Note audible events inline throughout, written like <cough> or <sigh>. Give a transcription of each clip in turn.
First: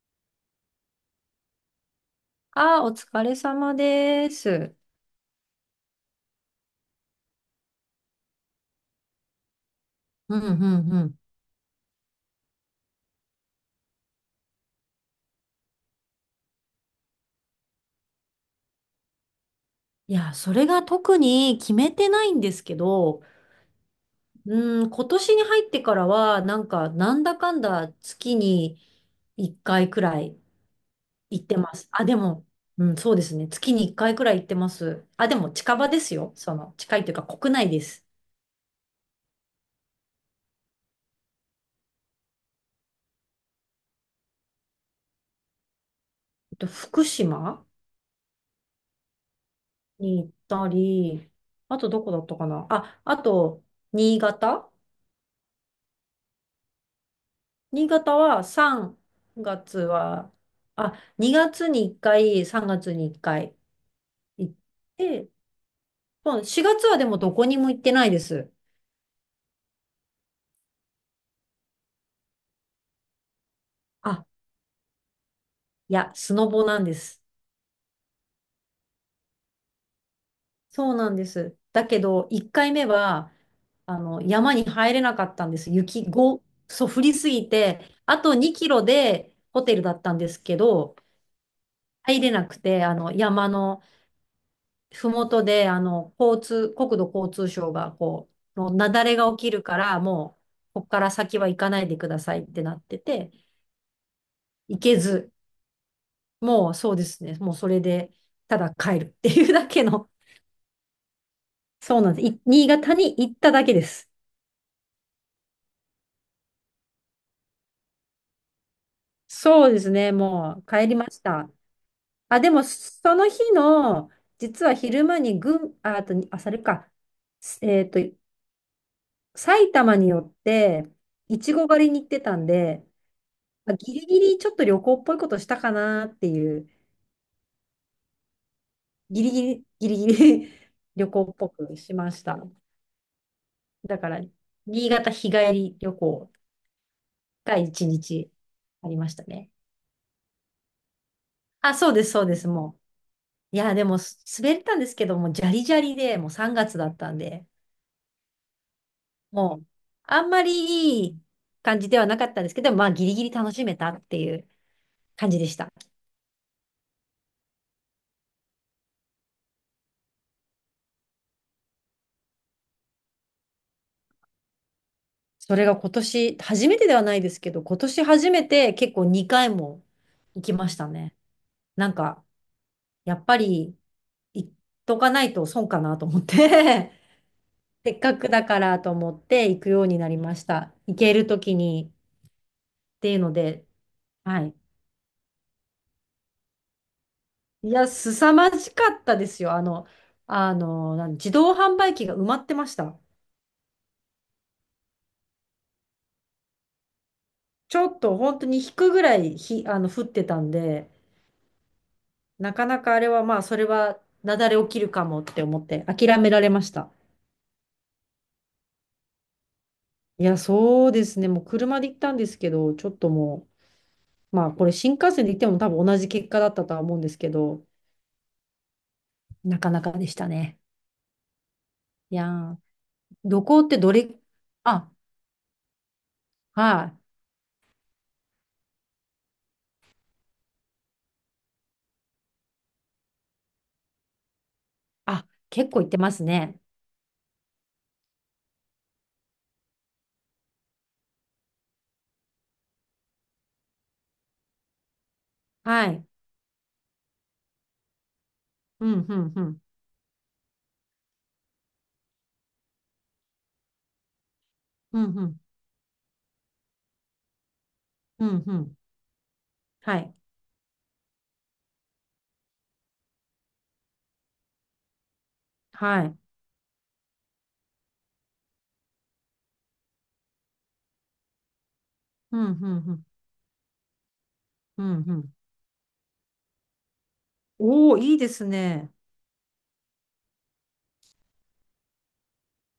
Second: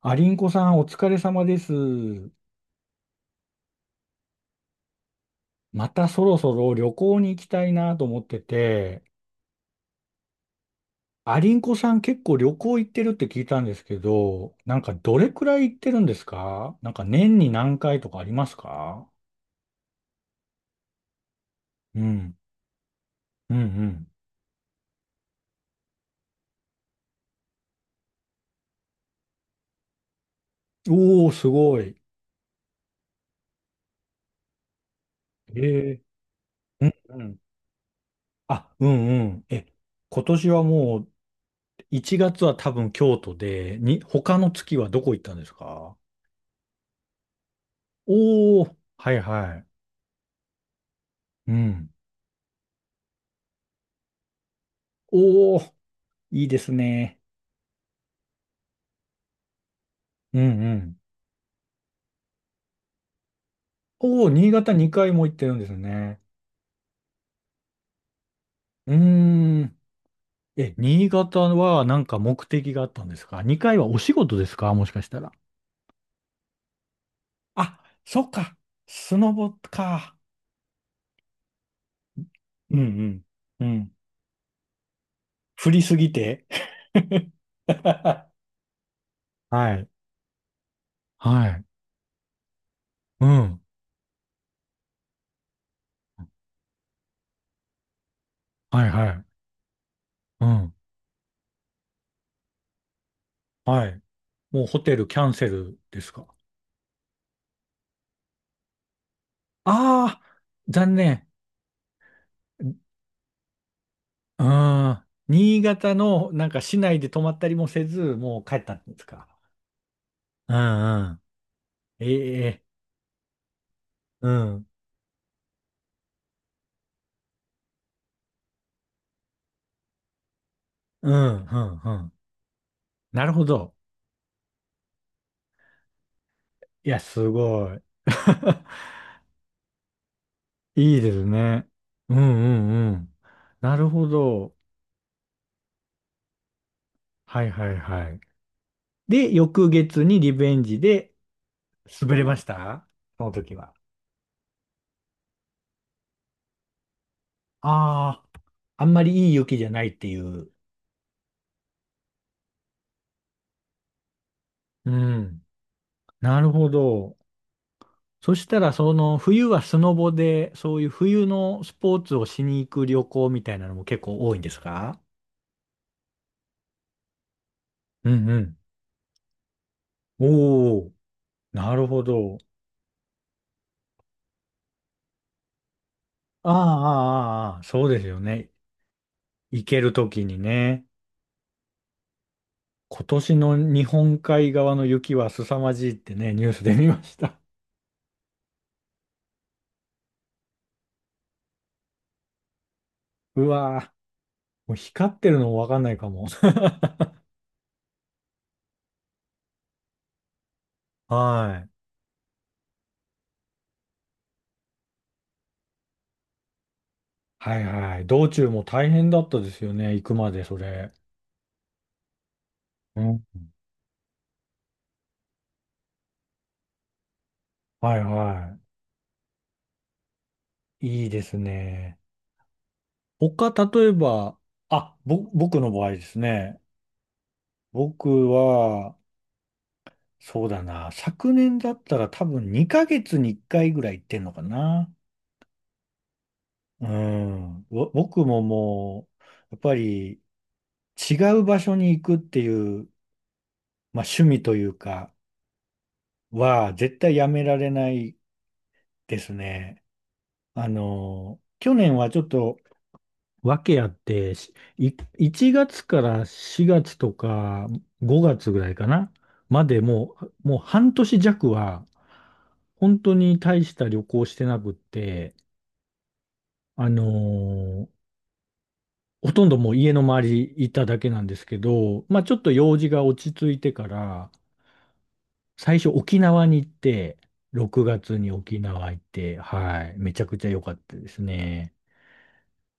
ありんこさんお疲れ様です。ああ、お疲れ様です。またそろそろ旅行に行きたいなと思ってて、うんうんうん。ありんこさん結構旅行行ってるって聞いたんですけど、なんかどれくらい行ってるんですか？なんか年に何回とかありますか？いや、それが特に決めうてないん、んですけど、うん、うん、今年に入ってからは、なんだかんだ月に1回くらいうん。おー、行すってまごす。い。あ、でも、うん、そうですね。月に1回くらい行ってます。あ、でもえ近場ー、ですよ。うん、近いといううかん。国内です。あ、うん、うん。え、今年はもう1月は多分京都で、に、他の月はどこ行ったんですか？福島おー、はいはい。に行ったり、うあとん。どこだったかなあ、あと、新潟おお、いいですね。新潟は3月は、うんうん。あ、2月に1回、3月に1回おお、新行っ潟2回もて、行ってるんですね。4月はでもどこにも行ってないです。うーん。え、新潟はなんか目的があったんですか？ 2 回はお仕あ、事ですかもしかしたら。いや、スノボなんです。あ、そっか。スノボか。そうなんです。だけど、1回うん目は、うん。うん。山に入れなかったんで振す。りすぎて。そう、降りす <laughs> ぎて、あと2キロでホはテルい。だったんですけど、はい。入れなくて、う山ん。の、ふもとで、国土交通省が、もうは雪いは崩がい。起きるから、もう、うん。ここから先は行かないでくださいってなってて、はい。もうホ行テけルキャず、ンセルですか？もうそうですね、もうそれで、ただ帰るっていうだけの、ああー、残念。そうなんです。新潟に行っただけです。ああ、新潟のなんか市内で泊まったりもせず、もう帰ったんですか。そうですね、うんもう帰りまうしん。た。あ、えでえ、も、その日の、うん、う実ん、は昼間に群、あ、あと、あ、それか、えっと、埼玉によって、ういん、ちご狩うりに行っん。てたんで、なるほど。まあ、ギリギリちょっと旅行っぽいことしたかなっていう、いや、すごい。<laughs> ギリギリ <laughs> いい旅で行すっぽね。くしまうんうした。んうん。なるだほから、ど。新潟日帰り旅行はいがはい1はい。日ありましたで、ね。翌月にリベンジであ、そうです、滑それうまでしす、もた、その時う。いは？や、でも、滑ったんですけども、じゃりじゃりで、もう3月だったんで、ああ、あんまりいいも雪じう、ゃないっていあんまう。りいい感じではなかったんですけど、まあ、ギリギリ楽しめたっていうう感じん。でした。なるほど。そしたら、その冬はスノボで、そういう冬のスポーツをしに行く旅行みたいなのも結構多いんですか？それが今年、初めてではないですけど、今年うん初うめん。て結構2回もお行きましたお、ね。なるなんほか、ど。やっぱり行っとかないと損かなと思っああ、て ああ、ああそ <laughs> うせっですかよくだね。からと思って行行くけようるにとなりきまにした。ね。行けるときにっ今ていうの年ので、日本は海い。側の雪は凄まじいってね、ニュースで見ました。いや、凄まじかったですよ。自動販売機が埋まってました。<laughs> うわー、もう光ってるのもわかんないかも。ちょっと本当に引くぐらいひ、あの、降ってたんで、<laughs> はい。なかなかあれはまあ、それは雪崩起きるかもって思って諦められました。はいはい。道中も大変だったですよね。行くいまや、でそそれ。うですね。もう車で行ったんですけど、ちょっうとん。もう、まあ、これ新幹線で行っても多分同じ結果だったとは思うんですけど、はいはなかなかでしたね。い。いいですね。いやー、旅行他、って例えどれ、ば、あ、僕の場合ですね。はい。僕は、そうだな。昨年だったら多分2ヶ月に1回ぐらい行ってんのかな。あ、結構行ってますね。うん。僕もも、う、やっぱり違う場所に行くっていう、まあ趣味というか、はい。は絶対やめられないうん、うでん、すうん。ね。あの、去年はちょっとわけあって、いうん、うん、1月から4月とかう5ん、月うぐらいん。かな、まではい。もう、半年弱は、本当に大した旅行してなくって、はい。あのーほとんどもう家の周りいただけなんですけど、まあちょうっとん、う用ん、事うがん。落ち着いてから、うん、うん。最初沖縄に行って、6おー、い月いでにす沖縄ね。行って、はい、めちゃくちゃ良かったですね。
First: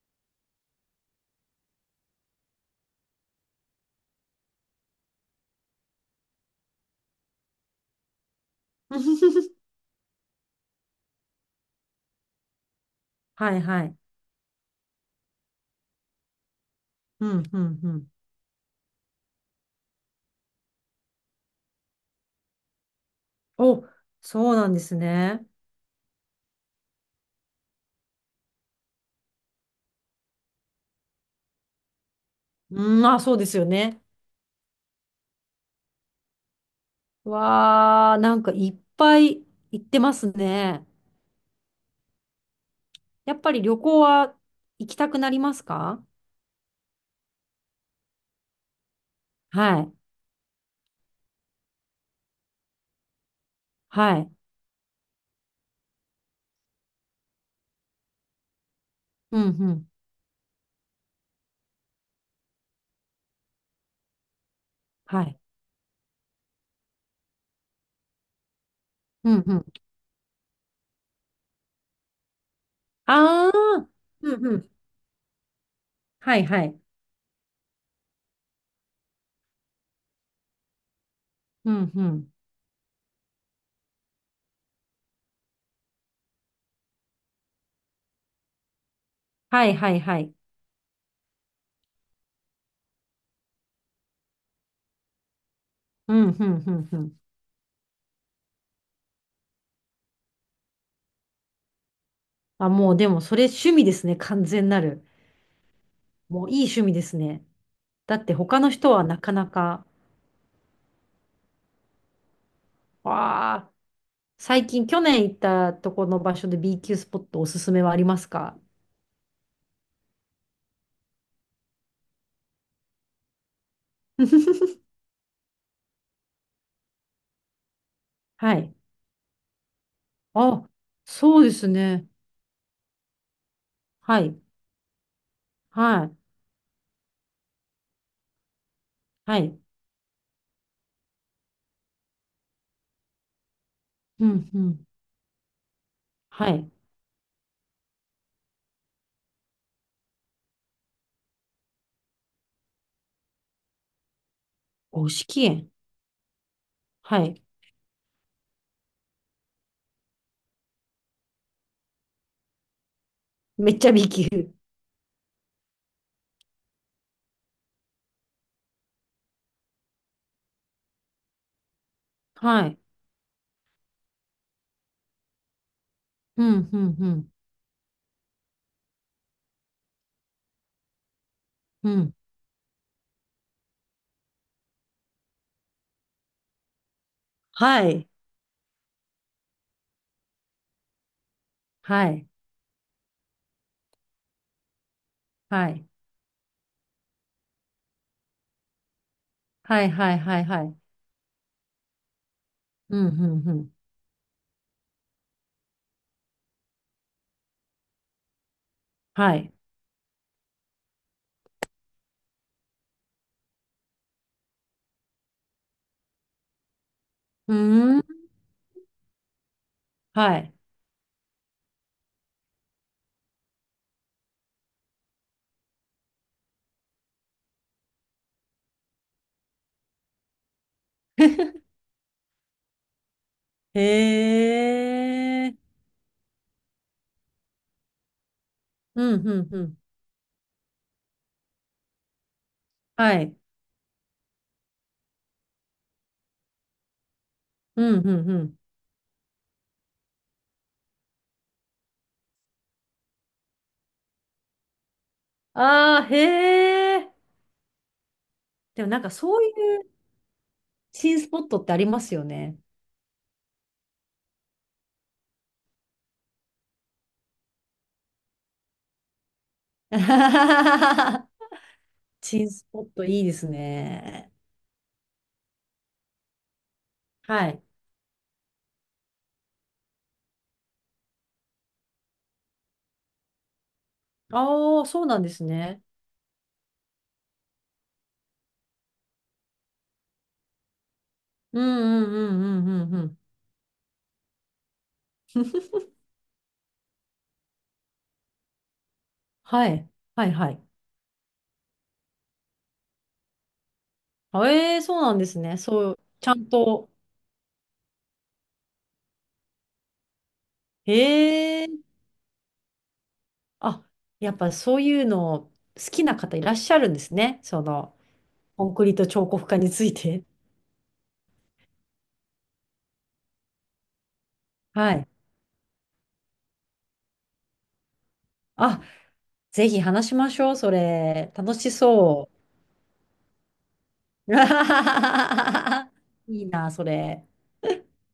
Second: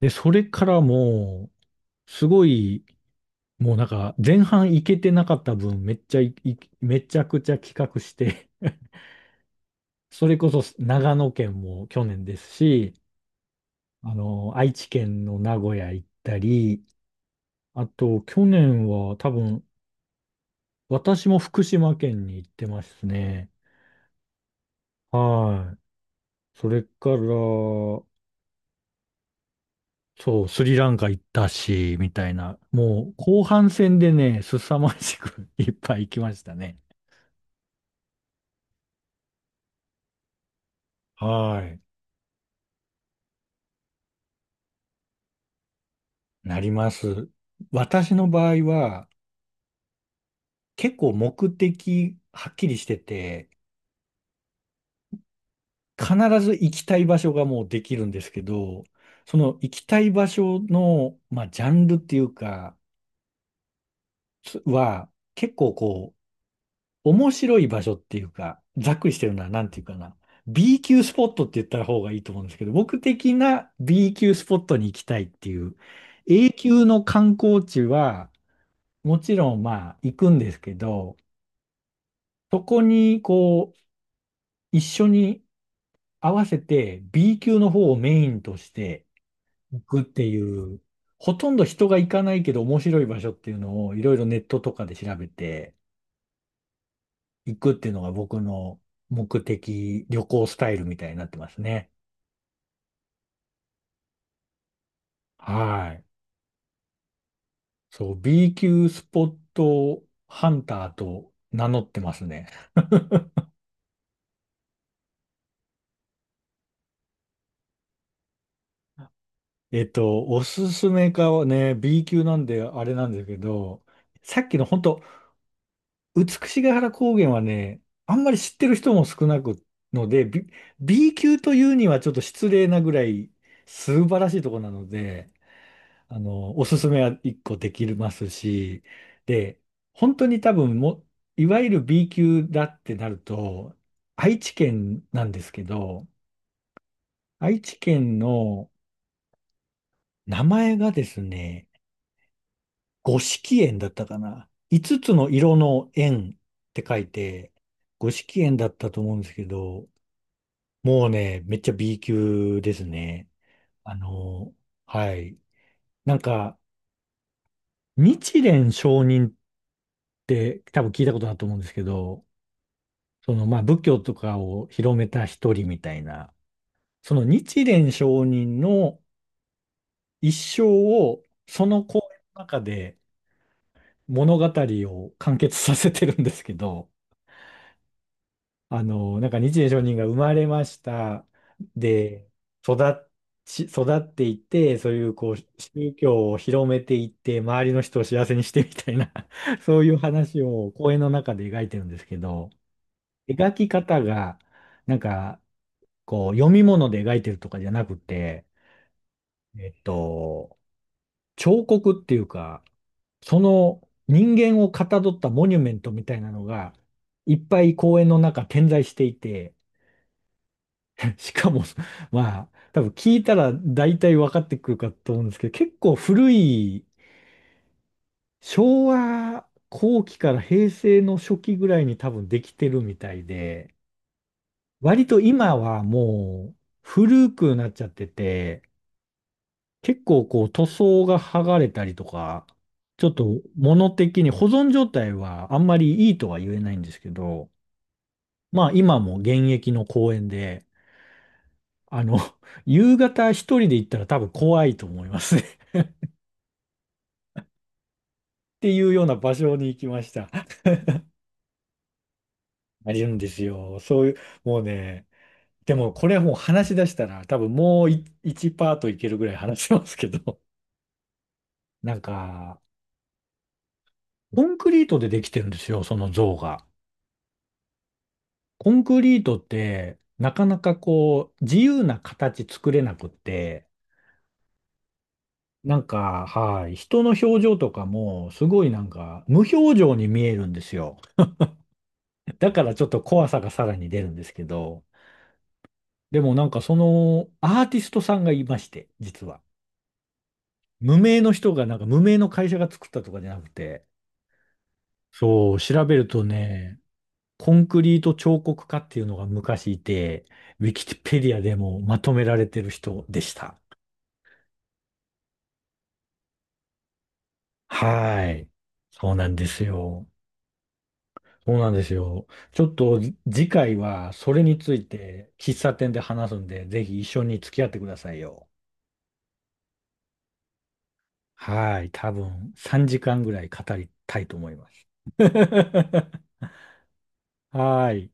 で、それからもう、すごい、もうなんか前半いけてなかった分めっちゃいいめちゃくちゃ企画して <laughs> <laughs> それこそ長野県も去年ですし、はい、はい。あの、愛知県の名古屋行ったり、うん、うん、あうん。と去年は多分私も福島県に行ってますね。お、そうなんですね。はい。それから、そう、スリランカ行ったし、みたいな。うん、もうあ、そう後ですよ半戦ね。でね、凄まじく <laughs> いっぱい行きましたね。わー、なんかいっぱい行ってますね。はい。やっぱり旅行は行きたくなりますか？なります。私の場合は、はい。結構目的はっきりしてて、はい。必ず行きたい場所がもうできるんですけど、そうん、のう行きん。たい場所の、まあ、ジャンルっていうか、つは、はい。結構こう、面白い場所っていうか、ざっくりしてうるのん、はうなん。んていうかな。B 級スポットって言った方がいいと思うんですけど、僕的あな あ、B 級うスん、ポうッん。トに行きたいっていう、はい、A はい。級の観光地は、もちろんまあ行くんですけど、うん、うん。そこにこう、一緒に合わせて B 級の方をメインとしてはい、行はい、くっはてい。いう、ほとんど人が行かないけど面白い場所っていうのをいろいろネットとかで調べてうん、うん、うん、うん。行くっていうのが僕の目的、旅行スタイルみたいになってますね。あ、もうでもそれ趣味ですね。完全なる。はい。もういい趣味ですね。そう、だって B 他の級人スはなポかッなか。トハンターと名乗ってますね。わあ、最近去年行ったとこの場所で B 級スポットおすすめはありますか？ おすすめかはね、B 級なんであれなんですけど、さっきの <laughs> 本当美しが原高原はね、あんまりは知ってるい。人も少なくので、<laughs> B、あ、B 級そうでといすうにはね。ちょっと失礼なぐらい素晴はらい。しいとこなので、はい。あの、おすすめは一個できますし、はで、い。本当に多分も、いわゆる B 級だってなると、う愛ん、知うん。県なんですけど、はい。愛知県の名前がですね、五色園だったかな。五つ五つ色の色園。の園って書いはい。て、五色園だったと思うんですけど、もうね、めっちゃ B 級ですね。めっちゃ あ B 級。の、はい。なんか、日蓮聖人って多分聞いたことだと思うんですけど、はい。その、まあ、仏教とかを広めた一人みたいな、うん、うん、うそのん、日蓮聖人の一生を、そのう講ん。演の中で物語を完結させてるんですけど、はい。なんか日蓮上人が生まれました。はい。で、育っ育っていって、そういうこう、はい。宗教を広めていって、周りの人を幸せにしてみたいな <laughs> そはういい、うはい、話はい、はをい。講演の中で描いてるんですけど、うん、うん、う描きん。方が、なんか、こう、読み物で描いてるとかじゃなくて、はい。えっと、彫刻っていうか、その人間をかたどったモニュメントみたいなのが、いっうぱいー公園のん。中点在していて、はい。<laughs> しかも、まあ、多分聞いたら大体分かってくるかと思うんですけど、結構古い昭和後期から平成の初期ぐらいに多分できてるみたいで、割とへ今え。はもう古くなっちゃってて、うん、うん、うん。結構こう塗装が剥がれたりとか、ちょっはい。と物的に保存状態はあんまりいいとは言えないんですけど、うん、うん、うん。まあ今も現役の公園で、あの、<laughs> 夕方一人で行ったら多分怖いと思いますねああ、へえ。っていでもうなんようかな場そうい所に行きうました。<laughs> 新スポットってありますよね。あるんですよ。そういう、もうね、でもこれはもう話し出したら多分もう1パートいけるぐらい話しますけど、<laughs> なん <laughs> 新か、スポットいいですね。コンクリートでできてるんですよ、その像が。はい。コンクリートってなかなかこう自由な形作れなくって、ああ、そうなんですなね。んか、はい、人の表情とかもすごいなんか無表情に見えるんですよ。うんうんうだかんらちょうっんうとん怖さがさらに出るんですけど、うん。でもなんかそのアーティストさんがいまして、実は。はい。はいはい。無名の人がなんか無名の会社が作ったとかじゃなくて、そうなんですそね。う、調そべう、るとちゃんね、と。コンクリート彫刻家っていうのが昔いて、ウィえキペディアでえもーまとめられてる人でした。あ、やっぱそういうの好きな方いらっしゃるんですね。その、はい。コンクリートそうな彫んで刻家すについよ。て。そうなんですよ。ちょっと次回はそれについはい。て喫茶店で話すんで、ぜひ一緒に付き合ってくださいよ。あ、ぜひ話しましょう、それ。楽しはい。多そ分3時間ぐらい語りたいう。と思います。<laughs> <laughs> いいな、それ。はい。